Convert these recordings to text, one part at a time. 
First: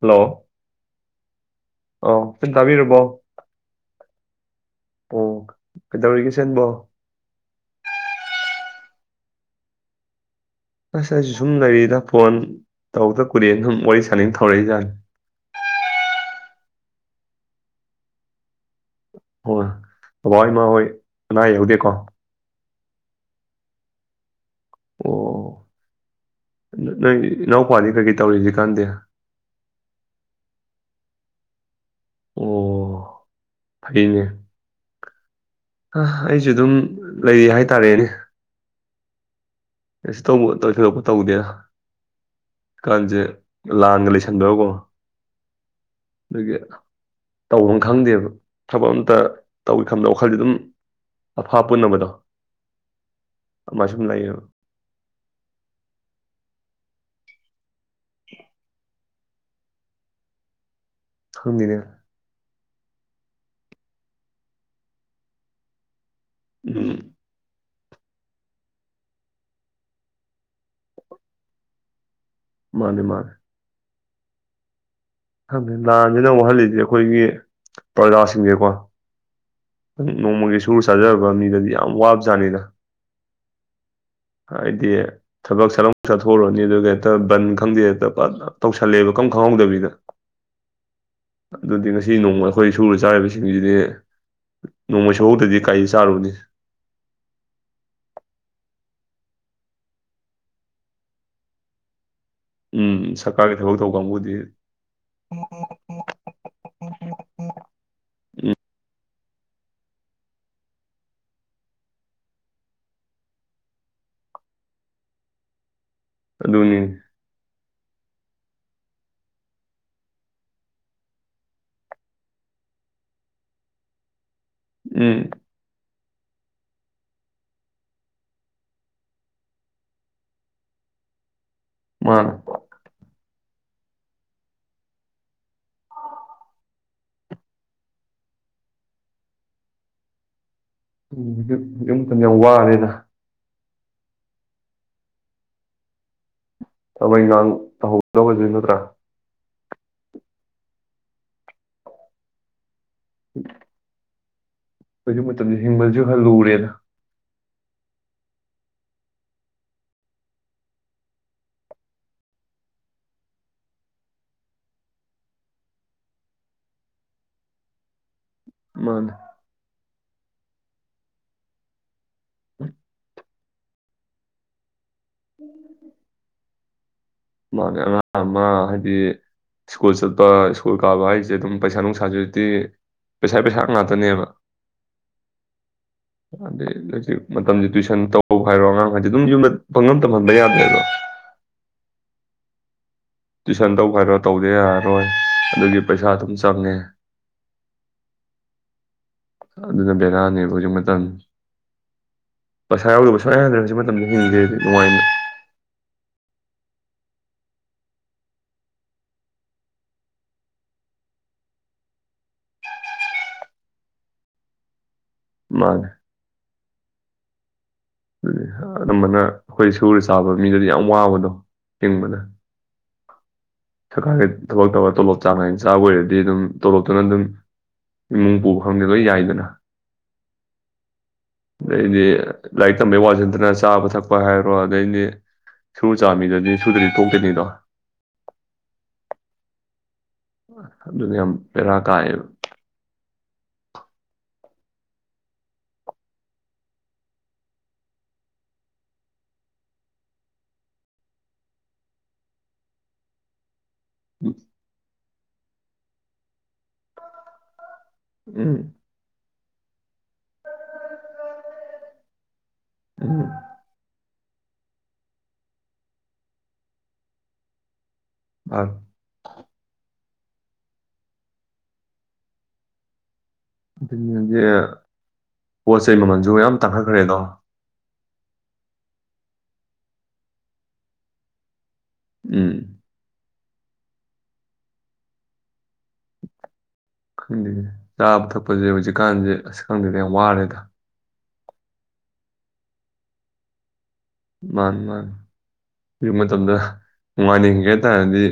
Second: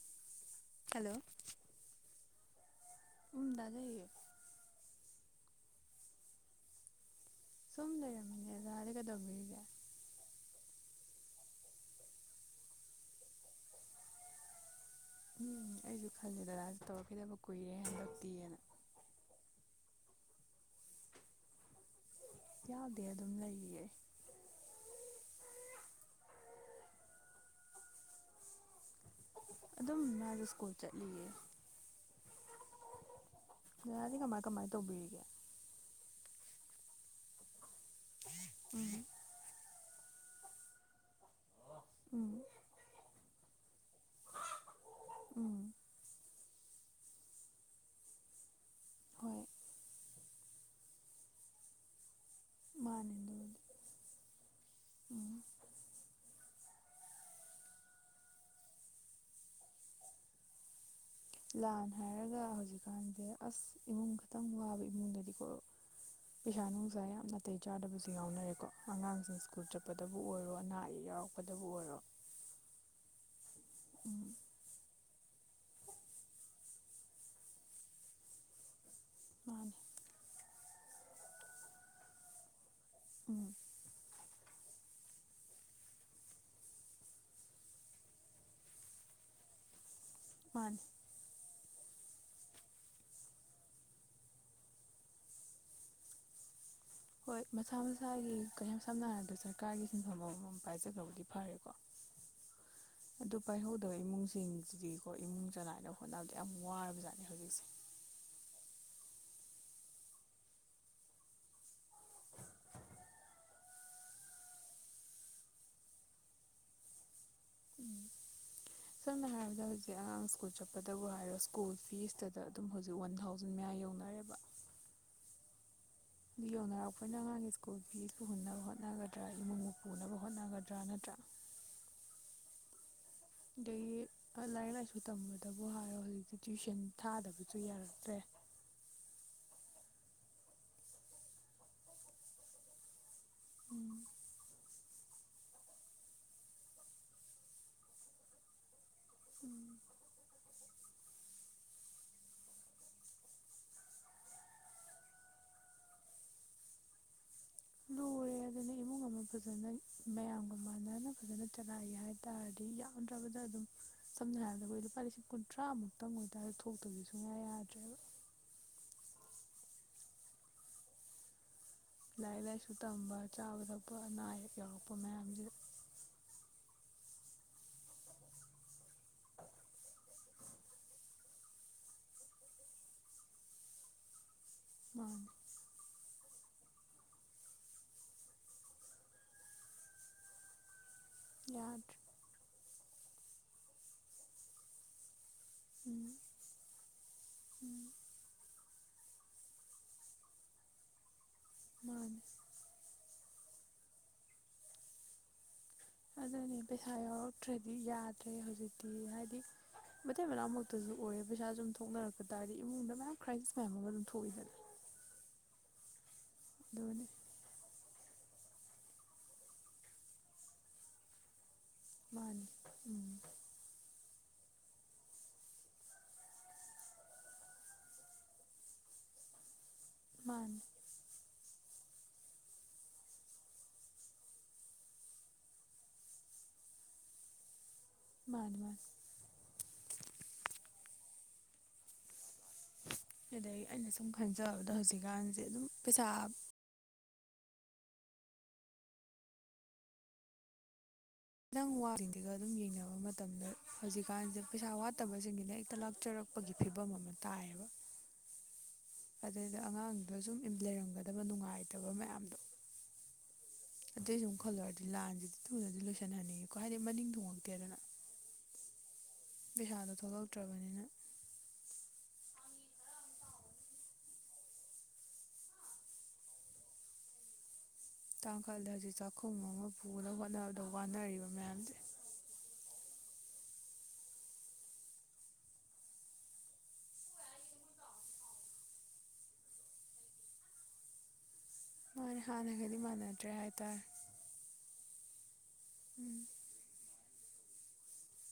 hello hello ꯑꯣ ꯆꯟ ꯇꯥꯕꯤꯔꯕꯣ ꯎꯝ ꯗꯥꯖꯩꯌꯦ ꯑꯣ ꯀꯩꯗꯧꯔꯤꯒꯦ ꯆꯟꯕꯣ ꯁꯨꯝ ꯂꯩꯔꯝꯃꯤꯅꯦ ꯗꯥꯗꯤ ꯀꯩꯗꯧꯕꯤꯔꯤꯒꯦ ꯑꯁ ꯑꯩꯁꯨ ꯁꯨꯝ ꯂꯩꯔꯤꯗ ꯐꯣꯟ ꯇꯧꯗ ꯀꯨꯏꯔꯦꯅ ꯁꯨꯝ ꯋꯥꯔꯤ ꯁꯥꯅꯤꯡ ꯇꯧꯔꯛꯏ ꯖꯥꯠꯅꯤ ꯎꯝ ꯑꯩꯁꯨ ꯈꯜꯂꯦ ꯗꯗꯥꯖꯦ ꯇꯧꯔꯛꯈꯤꯗꯕ ꯀꯨꯏꯔꯦ ꯍꯟꯗꯛꯇꯤ ꯑꯥꯅ ꯍꯣꯏ ꯕꯕꯥ ꯍꯣꯏ ꯏꯃ ꯍꯣꯏ ꯑꯅꯥ ꯑꯌꯦꯛ ꯌꯥꯎꯗꯦꯀꯣ ꯌꯥꯎꯗꯦ ꯑꯗꯨꯝ ꯂꯩꯔꯤꯌꯦ ꯑꯣ ꯅꯣꯏ ꯏꯅꯥꯎꯄꯥꯗꯤ ꯀꯩ-ꯀꯩ ꯇꯧꯔꯤ ꯍꯖꯤꯛꯀꯥꯟꯗꯤ ꯑꯗꯨꯝ ꯃꯥꯖꯨ ꯁ꯭ꯀꯨꯜ ꯆꯠꯂꯤꯌꯦ ꯑꯣ ꯗꯥꯗꯗꯤ ꯐꯩꯅꯦ ꯀꯃꯥꯏ ꯀꯃꯥꯏ ꯇꯧꯕꯤꯔꯤꯒꯦ ꯑ ꯑꯩꯁꯨ ꯑꯗꯨꯝ ꯂꯩꯔꯤ ꯍꯥꯏ ꯇꯥꯔꯦꯅꯦ ꯎꯝ ꯀꯩꯁꯨ ꯇꯧꯕꯥ ꯊꯣꯏꯗꯣꯛꯄ ꯇꯧꯗꯦꯗꯥ ꯎꯝ ꯀꯥꯟꯖꯦ ꯂꯥꯟꯒ ꯂꯩꯁꯟꯕꯒꯥꯀꯣ ꯎꯝ ꯑꯗꯨꯒꯤ ꯇꯧꯐꯝ ꯈꯪꯗꯦꯕ ꯊꯕꯛ ꯑꯝꯇ ꯍꯣꯏ ꯇꯧꯏꯒꯦ ꯈꯟꯗ ꯋꯥꯈꯜꯗꯤ ꯑꯗꯨꯝ ꯑꯐꯥ ꯑꯄꯨꯟꯅꯥꯕꯗꯣ ꯃꯥꯅꯦ ꯑꯗꯨꯕꯨꯗꯤ ꯑꯃꯥꯏ ꯁꯨꯝ ꯂꯩꯌꯦꯕ ꯎꯝ ꯈꯪꯗꯦꯅꯦ ꯂꯥꯟ ꯍꯥꯏꯔꯒ ꯍꯧꯖꯤꯛꯀꯥꯟꯖꯦ ꯑꯁ ꯏꯃꯨꯡ ꯈꯇꯪ ꯋꯥꯕ ꯏꯃꯨꯡꯗꯗꯤꯀꯣ ꯄꯩꯁꯥ ꯎꯝ ꯅꯨꯡꯁꯥ ꯌꯥꯝꯅ ꯅꯥꯇꯩ ꯆꯥꯗꯕꯁꯨ ꯌꯥꯎꯅꯔꯦꯀꯣ ꯑꯉꯥꯡꯁꯤꯡ ꯁ꯭ꯀꯨꯜ ꯆꯠꯄꯗꯕꯨ ꯑꯣꯏꯔꯣ ꯑꯅꯥ ꯑꯌꯦꯛ ꯌꯥꯎꯔꯛꯄꯗꯕꯨ ꯑꯣꯏꯔꯣ ꯃꯥꯅꯦ ꯃꯥꯅꯦ ꯎꯝ ꯈꯪꯗꯦ ꯂꯥꯟꯖꯤꯅ ꯋꯥꯍꯜꯂꯤꯖꯦ ꯑꯩꯈꯣꯏꯒꯤ ꯄ꯭ꯔꯖꯥꯁꯤꯡꯅꯦꯀꯣ ꯃꯥꯅꯦ ꯅꯣꯡꯃꯒꯤ ꯁꯨꯔ ꯆꯥꯖꯕ ꯃꯤꯗꯗꯤ ꯌꯥꯝ ꯋꯥꯕ ꯖꯥꯠꯅꯤꯗ ꯎꯝ ꯍꯥꯏꯗꯤ ꯊꯕꯛ ꯁꯠ ꯂꯥꯎꯅ ꯆꯠꯊꯣꯛꯎꯔꯅꯤ ꯑꯗꯨꯒ ꯍꯦꯛꯇ ꯕꯟ ꯈꯪꯗꯦ ꯍꯦꯛꯇ ꯐꯠ ꯂꯥꯎ ꯇꯧꯁꯜꯂꯛꯑꯦꯕ ꯏꯈꯪ ꯈꯪꯍꯧꯗꯕꯤꯗ ꯃꯥꯅꯤ ꯑꯗꯨꯗꯤ ꯉꯁꯤ ꯅꯣꯡꯃ ꯑꯩꯈꯣꯏ ꯁꯨꯔ ꯆꯥꯔꯤꯕꯁꯤꯡꯁꯤꯗꯤ ꯅꯣꯡꯃꯩ ꯁꯨꯍꯧꯗꯔꯗꯤ ꯀꯔꯤ ꯆꯥꯔꯨꯅꯤ ꯍꯣꯏ ꯃꯁꯥ ꯃꯁꯥꯒꯤ ꯀꯌꯥꯝ ꯁꯝꯅ ꯍꯥꯏꯔꯕꯗ ꯁꯔꯀꯥꯔꯒꯤ ꯁꯤꯟꯐꯝ ꯑꯃꯃꯝ ꯄꯥꯏꯖꯈ꯭ꯔꯕꯨꯗꯤ ꯐꯔꯦꯀꯣ [inaudible] ꯑꯗꯨ ꯁꯔꯀꯥꯔꯒꯤ ꯊꯕꯛ ꯄꯥꯏꯍꯧꯗꯕ ꯇꯧꯕ ꯀꯥꯡꯕꯨꯗꯤ ꯏꯃꯨꯡꯁꯤꯡꯁꯤꯗꯤꯀꯣ ꯏꯃꯨꯡ ꯆꯂꯥꯏꯅꯕ ꯍꯣꯠꯅꯕꯗ ꯌꯥꯝ ꯋꯥꯔꯕꯖꯥꯠꯅꯤ ꯍꯧꯖꯤꯛꯁꯦ ꯑꯗꯨꯅꯤ ꯎꯝ ꯁꯝꯅ ꯍꯥꯏꯔꯕꯗ ꯍꯧꯖꯤꯛ ꯑꯉꯥꯡ ꯁ꯭ꯀꯨꯜ ꯆꯠꯄꯗꯕꯨ ꯍꯥꯏꯔꯣ ꯁ꯭ꯀꯨꯜ ꯐꯤꯁꯇꯗ ꯑꯗꯨꯝ ꯍꯧꯖꯤꯛ ꯋꯥꯟ ꯊꯥꯎꯖꯟ ꯃꯌꯥ ꯌꯧꯅꯔꯦꯕ ꯎꯝ ꯑꯗꯨ ꯌꯧꯅꯔꯛꯄꯅ ꯑꯉꯥꯡꯒꯤ ꯁ꯭ꯀꯨꯜ ꯐꯤꯁꯄꯨ ꯍꯨꯟꯅꯕ ꯍꯣꯠꯅꯒꯗ꯭ꯔꯥ ꯏꯃꯨꯡꯕꯨ ꯄꯨꯅꯕ ꯍꯣꯠꯅꯒꯗ꯭ꯔꯥ ꯅꯠꯇ꯭ꯔꯥ ꯃꯥꯅ ꯑꯗꯒꯤ ꯑ ꯂꯥꯏꯔꯤꯛ ꯂꯥꯏꯁꯨ ꯇꯝꯕꯗꯕꯨ ꯍꯥꯏꯔꯣ ꯍꯧꯖꯤꯛꯇꯤ ꯇ꯭ꯋꯤꯁꯟ ꯊꯥꯗꯕꯁꯨ ꯌꯥꯔꯛꯇ꯭ꯔꯦ [unintelligible] ꯍꯧꯖꯤꯛ ꯃꯇꯝꯖꯦ ꯌꯥꯝ ꯋꯥꯔꯦꯗ ꯊꯕꯛ ꯏꯪꯒꯥꯡ ꯇꯧꯍꯧꯗꯕꯁꯦ ꯅꯠꯇ꯭ꯔꯥ ꯎꯝ [unintelligible] ꯍꯧꯖꯤꯛ ꯃꯇꯝꯖꯤ ꯍꯤꯡꯕꯗꯖꯨ ꯈꯔ ꯂꯨꯔꯦꯅ ꯂꯨꯔꯦ ꯑꯗꯨꯅꯦ ꯏꯃꯨꯡ ꯑꯃ ꯐꯖꯅ ꯃꯌꯥꯝꯒ ꯃꯥꯟꯅꯅ ꯐꯖꯅ ꯆꯂꯥꯏꯒꯦ ꯍꯥꯏ ꯇꯥꯔꯗꯤ ꯌꯥꯝꯗ꯭ꯔꯕꯗ ꯑꯗꯨꯝ ꯁꯝꯅ ꯍꯥꯏꯔꯕꯗ ꯑꯩꯈꯣꯏ ꯂꯨꯄꯥ ꯂꯤꯁꯤꯡ ꯀꯨꯟꯊ꯭ꯔꯥꯃꯨꯛ ꯇꯪ ꯑꯣꯏ ꯇꯥꯥꯔ ꯊꯣꯛꯇꯕꯒꯤ ꯁꯨꯡꯌꯥ ꯌꯥꯗ꯭ꯔꯦꯕ ꯃꯥꯅꯦ ꯂꯥꯏꯔꯤꯛ ꯂꯥꯏꯁꯨ ꯇꯝꯕ ꯆꯥꯕ ꯊꯛꯄ ꯑꯅꯥ ꯑꯌꯦꯛ ꯌꯥꯎꯔꯛꯄ ꯃꯌꯥꯝꯖꯤꯗ ꯃꯥꯅꯦ ꯑꯉꯥꯡ ꯑꯃ ꯍꯥꯏꯗꯤ ꯁ꯭ꯀꯨꯜ ꯆꯠꯄ ꯁ꯭ꯀꯨꯜ ꯀꯥꯕ ꯍꯥꯏꯖꯦ ꯑꯗꯨꯝ ꯄꯩꯁꯥ ꯅꯨꯡꯁꯥꯖꯨꯗꯤ ꯄꯩꯁꯥ ꯄꯩꯁꯥ ꯉꯥꯛꯇꯅꯦꯕ ꯃꯥꯅꯤ [inaudible] ꯑꯗꯩ ꯍꯧꯖꯤꯛ ꯃꯇꯝꯖꯦ ꯇꯨꯏꯁꯟ ꯇꯧꯕ ꯍꯥꯏꯔꯣ ꯑꯉꯥꯡ ꯍꯥꯏꯖꯦ ꯑꯗꯨꯝ ꯌꯨꯝꯗ ꯄꯪꯇꯝ ꯇꯝꯍꯟꯕ ꯌꯥꯗ꯭ꯔꯦꯕ ꯌꯥꯗ꯭ꯔꯦ ꯇꯨꯏꯁꯟ ꯇꯧꯕ ꯍꯥꯏꯔꯣ ꯇꯧꯗ ꯌꯥꯔꯔꯣꯏ ꯑꯗꯨꯒꯤ ꯄꯩꯁꯥ ꯎꯝ ꯑꯗꯨꯝ ꯆꯪꯉꯦ ꯎꯝ ꯑꯗꯨꯅ ꯕꯦꯔꯥꯅꯦꯕ ꯍꯧꯖꯤꯛ ꯃꯇꯝꯖꯦ ꯃꯥꯅꯦ ꯄꯩꯁꯥ ꯌꯥꯎꯗꯕ ꯁꯨꯡꯌꯥ ꯌꯥꯗꯦ ꯍꯧꯖꯥꯛ ꯃꯇꯝꯗ ꯍꯤꯡꯒꯦꯗꯤ ꯅꯨꯡꯉꯥꯏꯅ ꯑꯗꯨꯅꯦ ꯄꯩꯁꯥ ꯌꯥꯎꯔꯛꯇ꯭ꯔꯗꯤ ꯌꯥꯗ꯭ꯔꯦ ꯍꯧꯖꯤꯛꯇꯤ ꯍꯥꯏꯗꯤ ꯃꯇꯩ ꯃꯅꯥꯎꯃꯛꯇꯖꯨ ꯑꯣꯏꯔ ꯄꯩꯁꯥꯁꯨꯝ ꯊꯣꯛꯅꯔꯛꯄ ꯇꯥꯔꯗꯤ ꯏꯃꯨꯡꯗ ꯃꯌꯥꯝ ꯀ꯭ꯔꯥꯏꯁꯤꯁ ꯃꯌꯥꯝ ꯑꯃ ꯑꯗꯨꯝ ꯊꯣꯛꯏꯗꯅ ꯃꯥꯅꯤ ꯑꯗꯨꯅꯦ ꯑꯗꯨꯅꯦ ꯑꯅꯝꯕꯥꯅ ꯑꯈꯣꯏ ꯁꯨꯔ ꯆꯥꯕ ꯃꯤꯗꯥꯗꯤ ꯌꯥꯝ ꯋꯥꯕꯗꯣ ꯍꯤꯡꯕꯗ ꯃꯥꯅꯦ ꯎꯝ ꯁꯔꯀꯥꯔꯒꯤ ꯊꯕꯛ ꯇꯧꯔ ꯇꯣꯂꯣꯞ ꯆꯥꯡ ꯅꯥꯏꯅꯥ ꯆꯥꯕ ꯑꯣꯏꯔꯗꯤ ꯑꯗꯨꯝ ꯇꯣꯂꯣꯞꯇꯨꯅ ꯑꯗꯨꯝ ꯏꯃꯨꯡ ꯄꯨꯕ ꯈꯪꯗꯦ ꯂꯣꯏ ꯌꯥꯏꯗꯅ ꯃꯥꯥꯅꯦ ꯑꯗꯩꯗꯤ ꯂꯥꯏꯔꯤꯛ ꯇꯝꯕꯩ ꯋꯥꯁꯤ ꯅꯠꯇꯅꯥ ꯆꯥꯕ ꯊꯛꯄ ꯍꯥꯏꯔꯣ ꯑꯗꯩꯗꯤ ꯁꯨꯔꯥ ꯆꯥꯕꯥꯃꯤꯗꯥꯗꯤ ꯁꯨꯗ꯭ꯔꯥꯗꯤ ꯇꯣꯛꯇꯨꯏꯅꯤꯗꯣ ꯃꯥꯅꯤ ꯃꯥꯥꯅꯤ ꯑꯗꯨꯅ ꯌꯥꯝ ꯕꯦꯔꯥ ꯀꯥꯏꯌꯦꯕꯥ ꯑꯗꯥꯒꯤ ꯑꯩꯅ ꯁꯨꯝ ꯈꯟꯖꯥꯕꯗ ꯍꯧꯖꯤꯛꯀꯥꯟꯁꯦ ꯑꯗꯨꯝ ꯄꯩꯁꯥ ꯅꯪ ꯋꯥꯔꯤꯉꯩꯒꯥ ꯑꯗꯨꯝ ꯌꯦꯡꯅꯥꯕ ꯃꯇꯝꯗ ꯍꯧꯖꯤꯛꯀꯥꯟꯁꯦ ꯄꯩꯁꯥ ꯋꯥꯠ ꯐꯠꯇꯕꯁꯤꯡꯒꯤꯅ ꯍꯦꯛꯇ ꯂꯥꯛꯆꯔꯛꯄꯒꯤ ꯐꯤꯕꯝ ꯑꯃ ꯇꯥꯏꯌꯦꯕ ꯎꯝ ꯑꯗꯩꯗꯥ ꯑꯉꯥꯡꯗꯣ ꯁꯨꯝ ꯂꯩꯔꯝꯒꯥꯗꯕ ꯅꯨꯡꯉꯥꯏꯇꯕ ꯃꯌꯥꯝꯗꯣ ꯎꯝ ꯑꯗꯨꯏꯁꯨꯨꯝ ꯈꯜꯂꯨꯔꯗꯤ ꯂꯥꯟꯁꯤꯗꯤ ꯊꯨꯅꯗꯤ ꯂꯣꯏꯁꯟꯍꯟꯅꯤꯡꯉꯦꯀꯣ ꯍꯥꯏꯗꯤ ꯃꯅꯤꯡ ꯊꯨꯡꯉꯛꯇꯦꯗꯥꯅ ꯑꯥ ꯄꯩꯁꯥꯗꯣ ꯊꯣꯛꯂꯛꯇ꯭ꯔꯕꯅꯤꯅ ꯄꯣꯠ ꯆꯩ ꯃꯃꯜꯁꯨ ꯌꯥꯝ ꯇꯥꯡꯈꯠꯈ꯭ꯔꯦꯗꯣ ꯇꯥꯡꯈꯜꯂꯦ ꯍꯧꯖꯤꯛ ꯆꯥꯛꯈꯨꯝ ꯑꯃꯥ ꯄꯨꯅꯕ ꯍꯣꯠꯅꯕꯗ ꯋꯥꯅꯔꯤꯕ ꯃꯌꯥꯝꯁꯦ ꯎꯝ ꯈꯪꯗꯦ ꯆꯥꯕ ꯊꯛꯄꯁꯦ ꯍꯧꯖꯤꯛꯀꯥꯟꯁꯦ ꯑꯁ ꯈꯪꯗꯦꯗ ꯌꯥꯝ ꯋꯥꯔꯦꯗ ꯍꯣꯢ ꯍꯥꯟꯅꯒꯗꯤ ꯃꯥꯟꯅꯗ꯭ꯔꯦ ꯍꯥꯏꯇꯥꯔꯦ ꯃꯥꯥꯅꯤ ꯃꯥꯥꯅꯤ ꯍꯧꯖꯤꯛ ꯎꯝ ꯃꯇꯝꯗꯥ ꯅꯨꯡꯉꯥꯏꯅ ꯍꯤꯡꯒꯦ ꯍꯥꯏꯇꯥꯔꯗꯤ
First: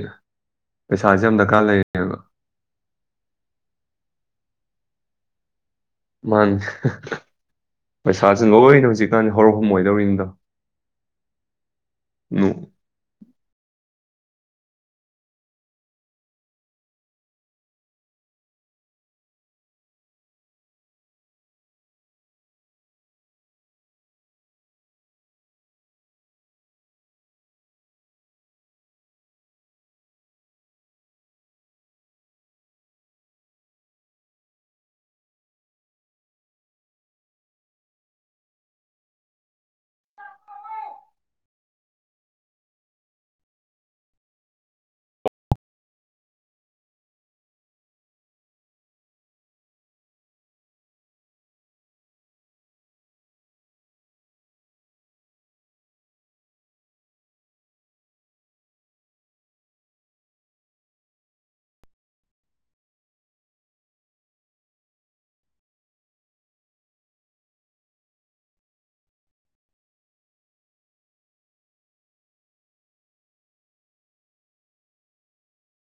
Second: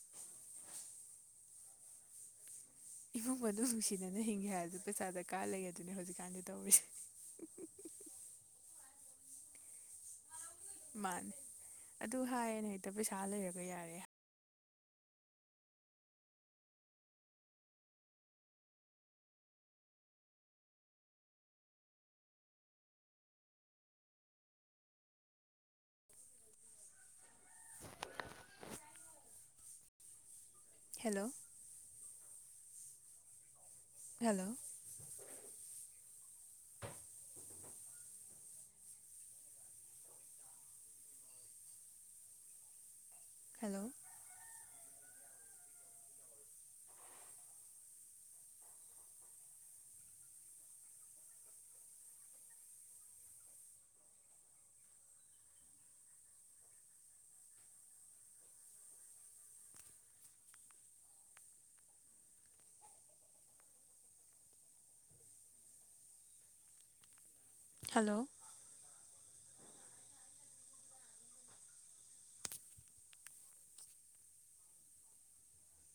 ꯄꯩꯁꯥꯥꯁꯦ ꯌꯥꯝ ꯗꯔꯀꯥꯔ ꯂꯩ ꯏꯃꯨꯡ ꯃꯅꯨꯡ ꯅꯨꯡꯁꯤꯅꯥꯅ ꯍꯤꯡꯒꯦ ꯍꯥꯏꯔꯁꯨ ꯄꯩꯁꯥ ꯗꯔꯀꯥꯔ ꯂꯩ ꯑꯗꯨꯅꯦ ꯍꯧꯖꯤꯛꯀꯥꯟꯗꯤ ꯇꯧꯔꯤꯁꯦ ꯄꯩꯁꯥꯥꯁꯦ ꯂꯣꯏꯅ ꯍꯧꯖꯤꯛꯀꯥꯟꯗꯤ ꯍꯧꯔꯛꯐꯝ ꯑꯣꯏꯗꯧꯔꯤꯅꯤꯗꯣ ꯃꯥꯅꯦ ꯑꯗꯨ ꯍꯥꯏꯌꯦꯅ ꯍꯦꯛꯇ ꯄꯩꯁꯥ ꯂꯩꯔꯒ ꯌꯥꯔꯦ ꯍꯜꯂꯣ ꯍꯜꯂꯣ [inaudible] ꯍꯜꯂꯣ ꯍꯜꯂꯣ